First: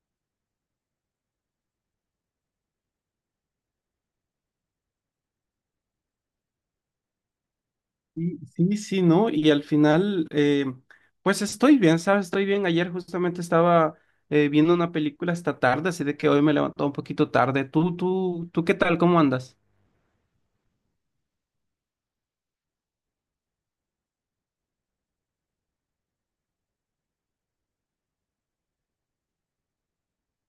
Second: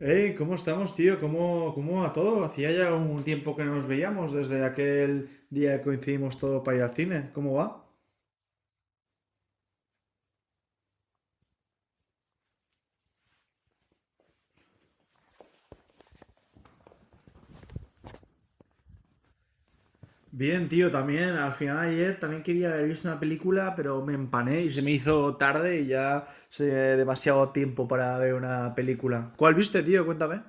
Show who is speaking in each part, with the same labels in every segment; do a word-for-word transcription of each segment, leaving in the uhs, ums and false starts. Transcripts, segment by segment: Speaker 1: Hey, ¿cómo estamos, tío? ¿Cómo, cómo va todo? Hacía ya un tiempo que no nos veíamos desde aquel día que coincidimos todo para ir al cine. ¿Cómo va?
Speaker 2: Sí, sí, sí, ¿no? Y al final, eh, pues estoy bien, ¿sabes? Estoy bien. Ayer justamente estaba eh, viendo una película hasta tarde, así de que hoy me levantó un poquito tarde. ¿Tú, tú, tú qué tal? ¿Cómo andas?
Speaker 1: Bien, tío, también. Al final ayer también quería haber visto una película, pero me empané y se me hizo tarde y ya sé demasiado tiempo para ver una película. ¿Cuál viste, tío? Cuéntame.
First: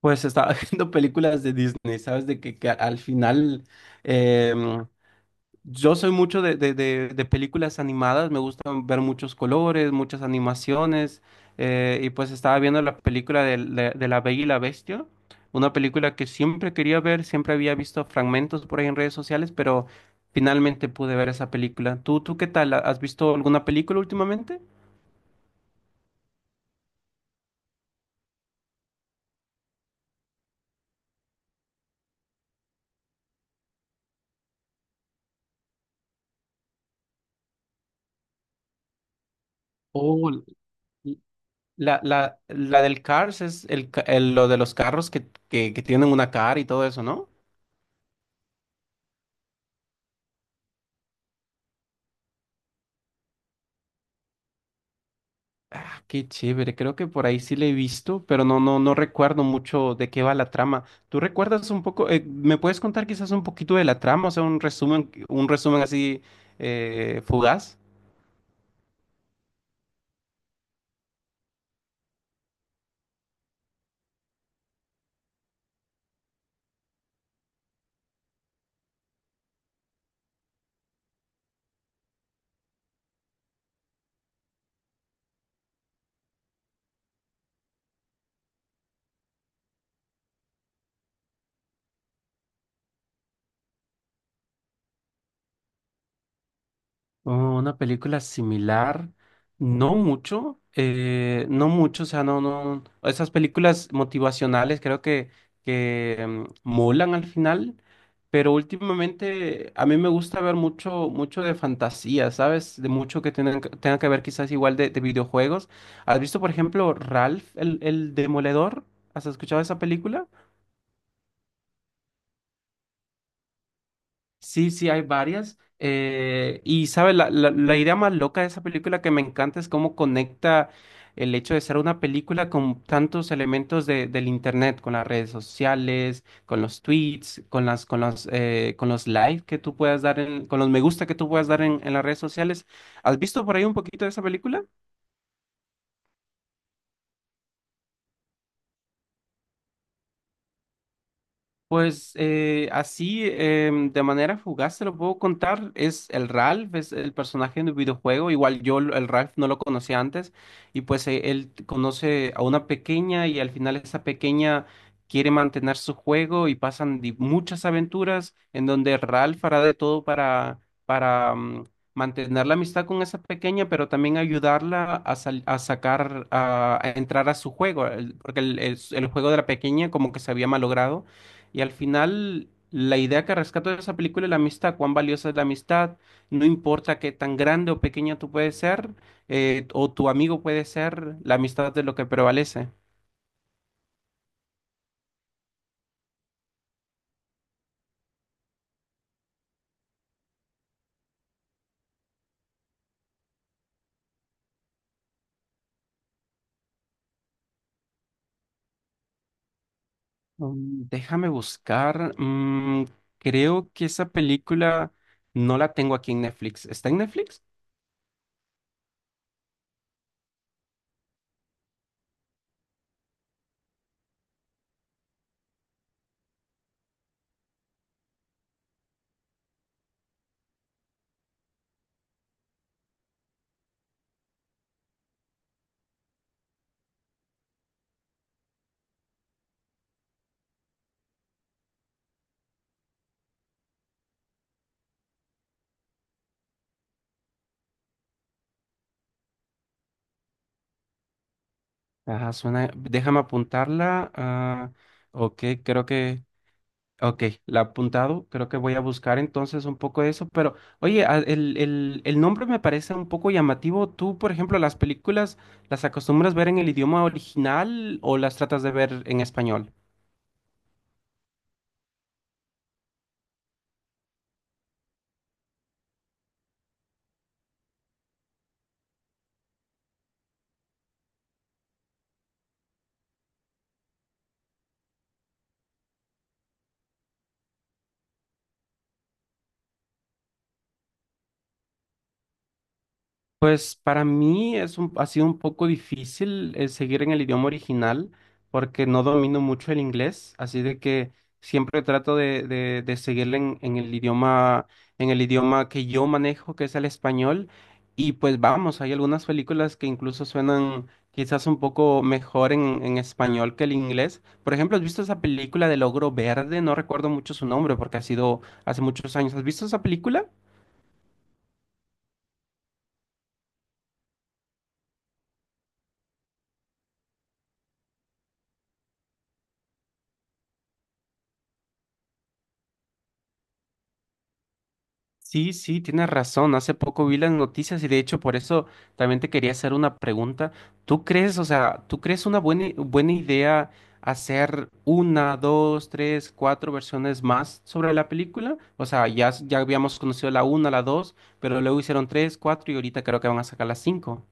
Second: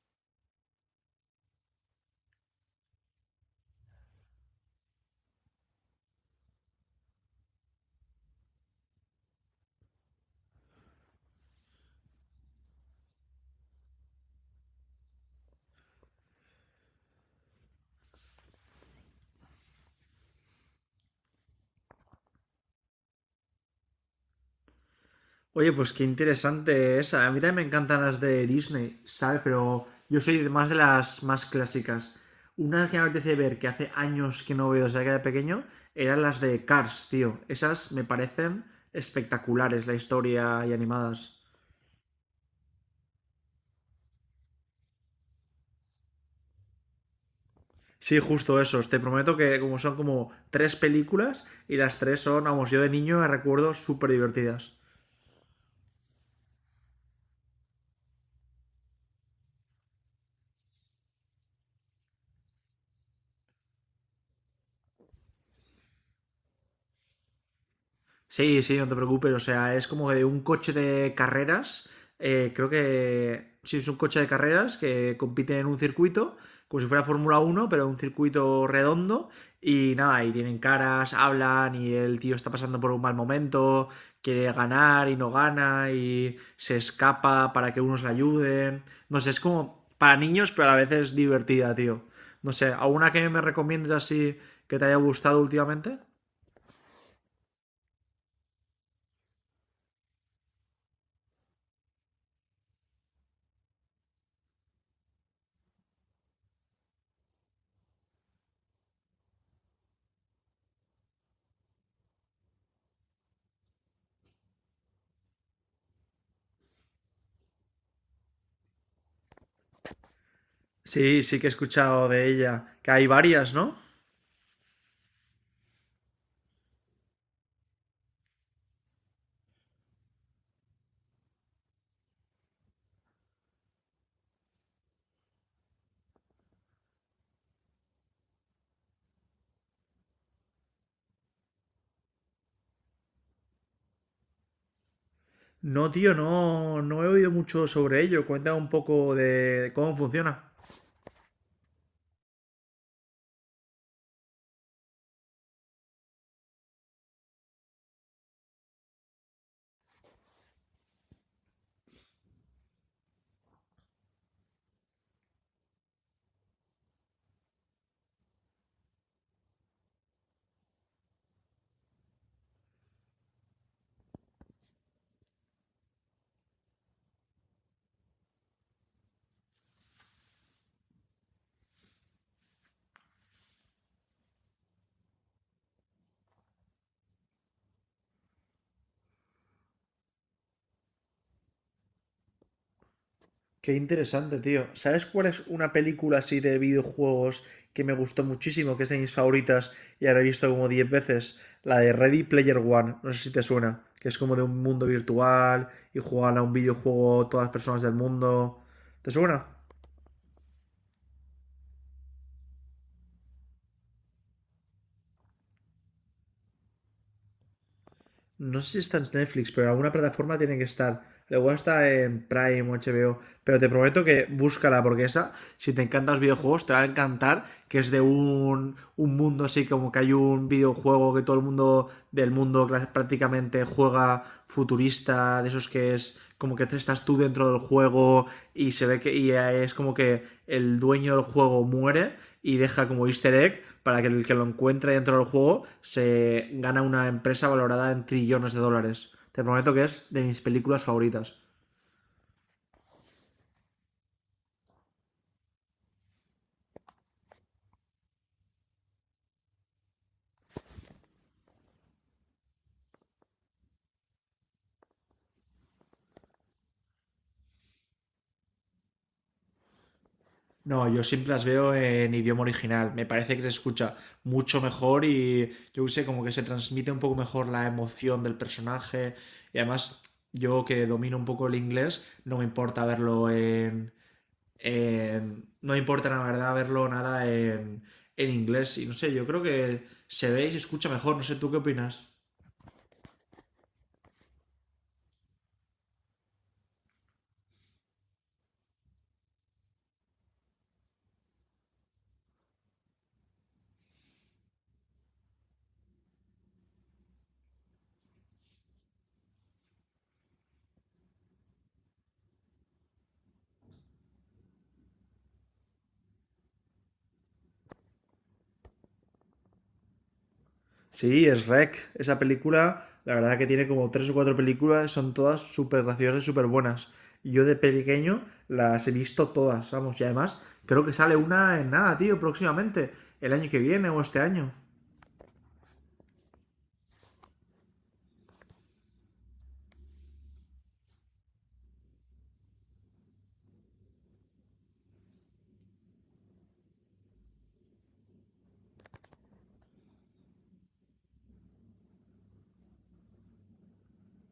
Speaker 2: Pues estaba viendo películas de Disney, ¿sabes? De que, que al final, em, yo soy mucho de, de- de- de películas animadas, me gustan ver muchos colores, muchas animaciones, eh, y pues estaba viendo la película del- de, de, La Bella y la Bestia, una película que siempre quería ver, siempre había visto fragmentos por ahí en redes sociales, pero finalmente pude ver esa película. ¿Tú, tú qué tal? ¿Has visto alguna película últimamente?
Speaker 1: Oye, pues qué interesante esa. A mí también me encantan las de Disney, ¿sabes? Pero yo soy de más de las más clásicas. Una que me apetece ver, que hace años que no veo desde que era pequeño, eran las de Cars, tío. Esas me parecen espectaculares, la
Speaker 2: Oh, l-
Speaker 1: historia y
Speaker 2: l-
Speaker 1: animadas.
Speaker 2: La, la, la del Cars es el, ca- el- lo de los carros que, que, que tienen una cara y todo eso, ¿no?
Speaker 1: Sí, justo esos. Te prometo que como son como tres películas y las tres son, vamos, yo de niño me recuerdo súper divertidas.
Speaker 2: Ah, qué chévere, creo que por ahí sí le he visto, pero no, no, no recuerdo mucho de qué va la trama. ¿Tú recuerdas un poco, eh, me puedes contar quizás un poquito de la trama, o sea, un resumen, un resumen así eh, fugaz?
Speaker 1: Sí, sí, no te preocupes. O sea, es como de un coche de carreras. Eh, creo que sí, es un coche de carreras que compite en un circuito, como si fuera Fórmula Uno, pero un circuito redondo. Y nada, y tienen caras, hablan, y el tío está pasando por un mal momento, quiere ganar y no gana, y se escapa para que unos le ayuden. No sé, es como para niños, pero a la vez es divertida, tío. No sé, ¿alguna que me recomiendes así que te haya gustado últimamente?
Speaker 2: Oh, una película similar, no mucho, eh, no mucho, o sea, no, no, esas películas motivacionales creo que, que mm, molan al final, pero últimamente a mí me gusta ver mucho, mucho de fantasía, ¿sabes? De mucho que tenga, tenga que ver quizás igual de, de videojuegos. ¿Has visto, por ejemplo, Ralph, el, el Demoledor? ¿Has escuchado esa película?
Speaker 1: Sí, sí que he escuchado de ella, que hay varias, ¿no?
Speaker 2: Sí, sí, hay varias. Eh, y, ¿sabes? La, la, la idea más loca de esa película que me encanta es cómo conecta el hecho de ser una película con tantos elementos de, del internet, con las redes sociales, con los tweets, con las, con las, eh, con los likes que tú puedas dar, en- con los me gusta que tú puedas dar en, en las redes sociales. ¿Has visto por ahí un poquito de esa película?
Speaker 1: No, tío, no, no he oído mucho sobre ello. Cuéntame un poco de cómo funciona.
Speaker 2: Pues eh, así, em, de manera fugaz, se lo puedo contar. Es el Ralph, es el personaje del videojuego. Igual yo el Ralph no lo conocía antes. Y pues eh, él conoce a una pequeña y al final esa pequeña quiere mantener su juego y pasan di- muchas aventuras en donde Ralph hará de todo para, para mm, mantener la amistad con esa pequeña, pero también ayudarla a, sal- a sacar, a, a entrar a su juego. el- Porque el el- el juego de la pequeña como que se había malogrado. Y al final, la idea que rescato de esa película es la amistad, cuán valiosa es la amistad, no importa qué tan grande o pequeña tú puedes ser, eh, o tu amigo puede ser, la amistad es lo que prevalece.
Speaker 1: Qué interesante, tío. ¿Sabes cuál es una película así de videojuegos que me gustó muchísimo, que es de mis favoritas y ahora he visto como diez veces? La de Ready Player One, no sé si te suena, que es como de un mundo virtual y juegan a un videojuego todas las personas del mundo. ¿Te suena?
Speaker 2: Mm. Déjame buscar, mm, creo que esa película no la tengo aquí en Netflix. ¿Está en Netflix?
Speaker 1: No sé si está en Netflix, pero en alguna plataforma tiene que estar. Luego está en Prime o H B O, pero te prometo que búscala porque esa, si te encantan los videojuegos, te va a encantar, que es de un, un, mundo así como que hay un videojuego que todo el mundo del mundo prácticamente juega futurista, de esos que es como que estás tú dentro del juego y se ve que y es como que el dueño del juego muere y deja como easter egg para que el que lo encuentre dentro del juego se gana una empresa valorada en trillones de dólares. Te prometo que es de mis películas favoritas.
Speaker 2: Ajá, suena, déjame apuntarla. Ah, ok, creo que Ok, la he apuntado. Creo que voy a buscar entonces un poco de eso. Pero, oye, a- el, el, el nombre me parece un poco llamativo. ¿Tú, por ejemplo, las películas las acostumbras ver en el idioma original o las tratas de ver en español?
Speaker 1: No, yo siempre las veo en idioma original. Me parece que se escucha mucho mejor y yo qué sé, como que se transmite un poco mejor la emoción del personaje. Y además, yo que domino un poco el inglés, no me importa verlo en... en- No me importa la verdad verlo nada en, en inglés. Y no sé, yo creo que se ve y se escucha mejor. No sé, ¿tú qué opinas?
Speaker 2: Pues para mí es un- ha sido un poco difícil eh, seguir en el idioma original porque no domino mucho el inglés, así de que siempre trato de, de, de seguirle en, en el idioma, en el idioma que yo manejo, que es el español. Y pues vamos, hay algunas películas que incluso suenan quizás un poco mejor en, en español que el inglés. Por ejemplo, ¿has visto esa película del Ogro Verde? No recuerdo mucho su nombre porque ha sido hace muchos años. ¿Has visto esa película?
Speaker 1: Sí, es Rec. Esa película, la verdad que tiene como tres o cuatro películas, son todas súper graciosas y súper buenas. Yo de pequeño las he visto todas, vamos, y además creo que sale una en nada, tío, próximamente, el año que viene o este año.
Speaker 2: Sí, sí, tienes razón. Hace poco vi las noticias y de hecho por eso también te quería hacer una pregunta. ¿Tú crees, o sea, tú crees una buena, i- buena idea hacer una, dos, tres, cuatro versiones más sobre la película? O sea, ya, s- ya habíamos conocido la una, la dos, pero luego hicieron tres, cuatro y ahorita creo que van a sacar las cinco.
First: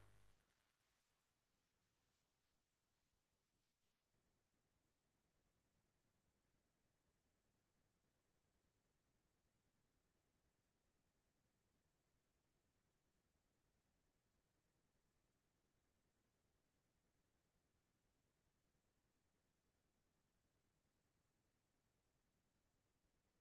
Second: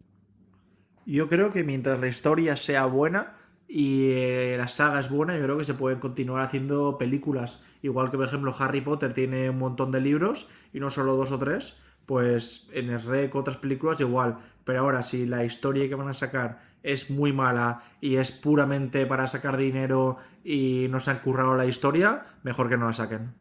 Speaker 1: Yo creo que mientras la historia sea buena y eh, la saga es buena, yo creo que se pueden continuar haciendo películas. Igual que, por ejemplo, Harry Potter tiene un montón de libros y no solo dos o tres, pues en el R E C otras películas igual. Pero ahora, si la historia que van a sacar es muy mala y es puramente para sacar dinero y no se han currado la historia, mejor que no la saquen.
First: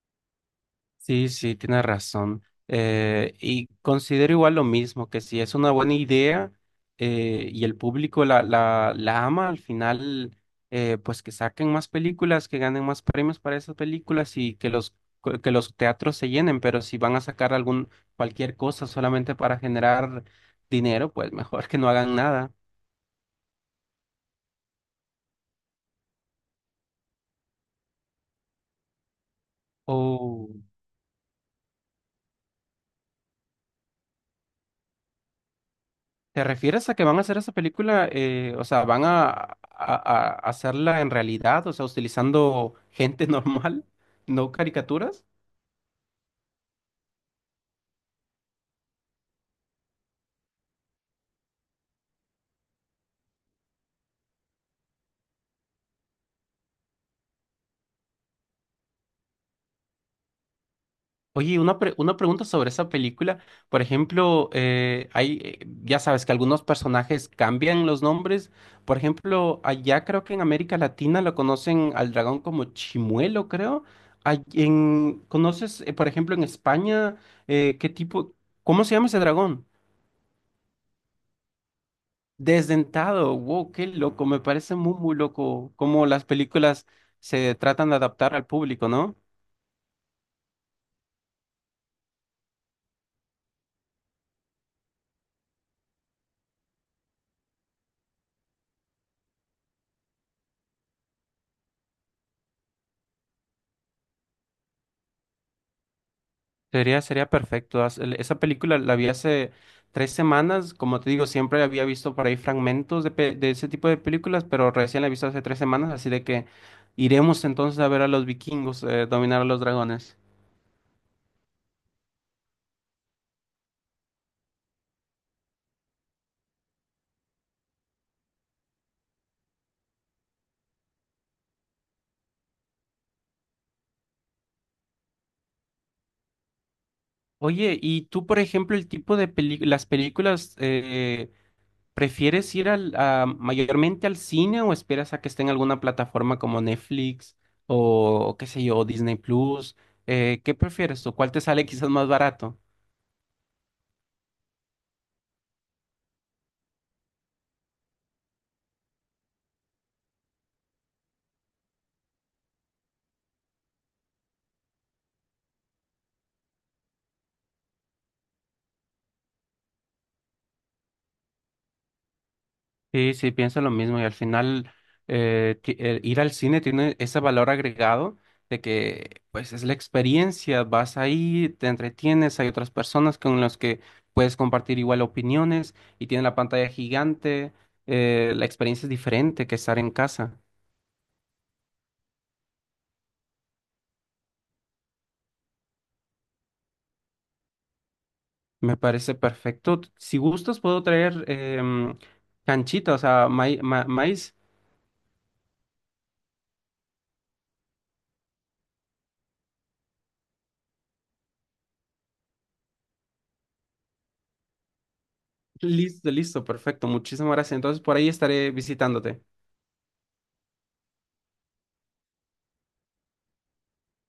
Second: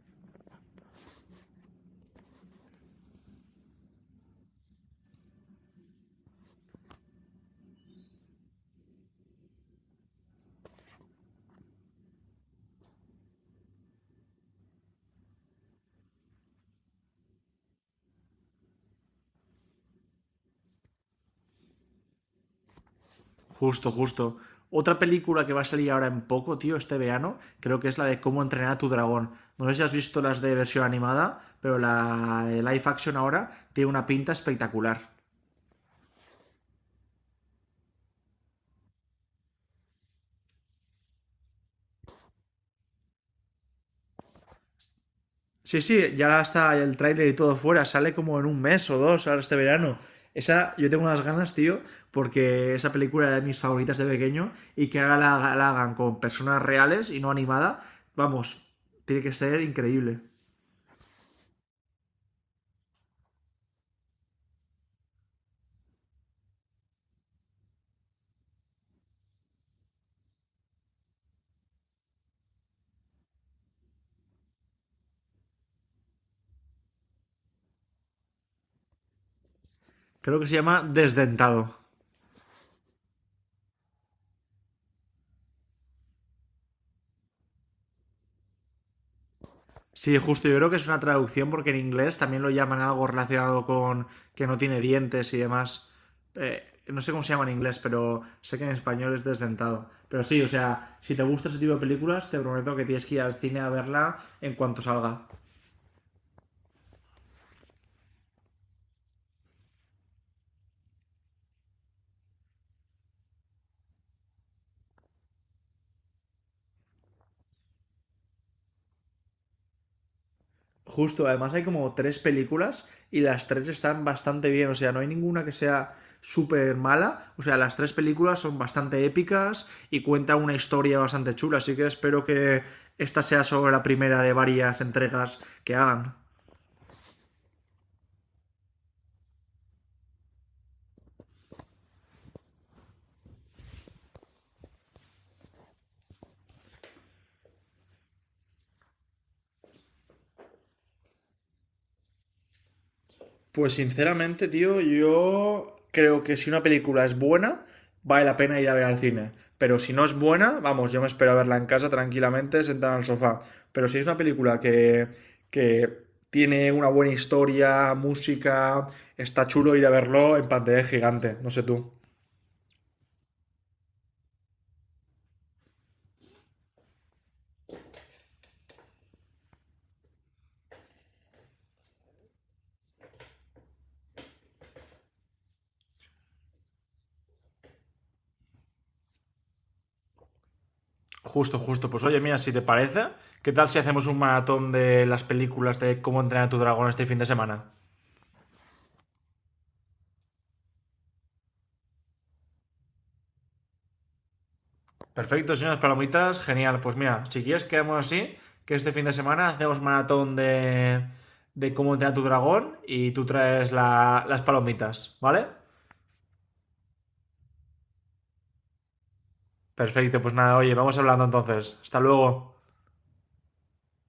Speaker 2: Sí, sí, tienes razón. Eh, y considero igual lo mismo, que si es una buena idea eh, y el público la, la, la ama, al final, eh, pues que saquen más películas, que ganen más premios para esas películas y que los, co- que los teatros se llenen, pero si van a sacar algún, cualquier cosa solamente para generar dinero, pues mejor que no hagan nada.
Speaker 1: Justo, justo. Otra película que va a salir ahora en poco, tío, este verano, creo que es la de Cómo entrenar a tu dragón. No sé si has visto las de versión animada, pero la de live action ahora tiene una pinta espectacular.
Speaker 2: ¿Te refieres a que van a hacer esa película? Eh, o sea, ¿van a, a- a hacerla en realidad? O sea, utilizando gente normal, no caricaturas.
Speaker 1: Sí, sí, ya está el tráiler y todo fuera, sale como en un mes o dos ahora este verano. Esa, yo tengo unas ganas, tío, porque esa película era de mis favoritas de pequeño y que haga la, la hagan con personas reales y no animada, vamos, tiene que ser increíble.
Speaker 2: Oye, una, pre- una pregunta sobre esa película. Por ejemplo, eh, hay, eh, ya sabes que algunos personajes cambian los nombres. Por ejemplo, allá creo que en América Latina lo conocen al dragón como Chimuelo, creo. Ay- en- ¿conoces, eh, por ejemplo, en España, eh, qué tipo, cómo se llama ese dragón?
Speaker 1: Creo que se llama Desdentado.
Speaker 2: Desdentado, wow, qué loco, me parece muy, muy loco cómo las películas se tratan de adaptar al público, ¿no?
Speaker 1: Sí, justo, yo creo que es una traducción porque en inglés también lo llaman algo relacionado con que no tiene dientes y demás. Eh, no sé cómo se llama en inglés, pero sé que en español es desdentado. Pero sí, o sea, si te gusta ese tipo de películas, te prometo que tienes que ir al cine a verla en cuanto salga.
Speaker 2: Sería, sería perfecto. Haz- el- Esa película la vi hace tres semanas, como te digo, siempre había visto por ahí fragmentos de, pe- de ese tipo de películas, pero recién la he visto hace tres semanas, así de que iremos entonces a ver a los vikingos eh, dominar a los dragones.
Speaker 1: Justo, además hay como tres películas y las tres están bastante bien, o sea, no hay ninguna que sea súper mala, o sea, las tres películas son bastante épicas y cuentan una historia bastante chula, así que espero que esta sea solo la primera de varias entregas que hagan.
Speaker 2: Oye, ¿y tú, por ejemplo, el tipo de peli- las películas, eh, prefieres ir al, a- mayormente al cine o esperas a que esté en alguna plataforma como Netflix o qué sé yo, Disney Plus? Eh, ¿qué prefieres tú? ¿Cuál te sale quizás más barato?
Speaker 1: Pues sinceramente, tío, yo creo que si una película es buena, vale la pena ir a ver al cine. Pero si no es buena, vamos, yo me espero a verla en casa tranquilamente, sentada en el sofá. Pero si es una película que, que tiene una buena historia, música, está chulo ir a verlo en pantalla gigante, no sé tú.
Speaker 2: Sí, sí, pienso lo mismo y al final eh, ti- eh, ir al cine tiene ese valor agregado de que pues es la experiencia, vas ahí, te entretienes, hay otras personas con las que puedes compartir igual opiniones y tienen la pantalla gigante, eh, la experiencia es diferente que estar en casa.
Speaker 1: Justo, justo. Pues oye, mira, si te parece, ¿qué tal si hacemos un maratón de las películas de cómo entrenar a tu dragón este fin de semana?
Speaker 2: Me parece perfecto. Si gustas, puedo traer em, canchita, o sea, mai- ma- maíz.
Speaker 1: Perfecto, señores palomitas, genial. Pues mira, si quieres quedamos así, que este fin de semana hacemos maratón de, de, cómo entrenar tu dragón y tú traes la- las palomitas, ¿vale?
Speaker 2: Listo, listo, perfecto. Muchísimas gracias. Entonces, por ahí estaré visitándote.
Speaker 1: Perfecto, pues nada, oye, vamos hablando entonces. Hasta luego.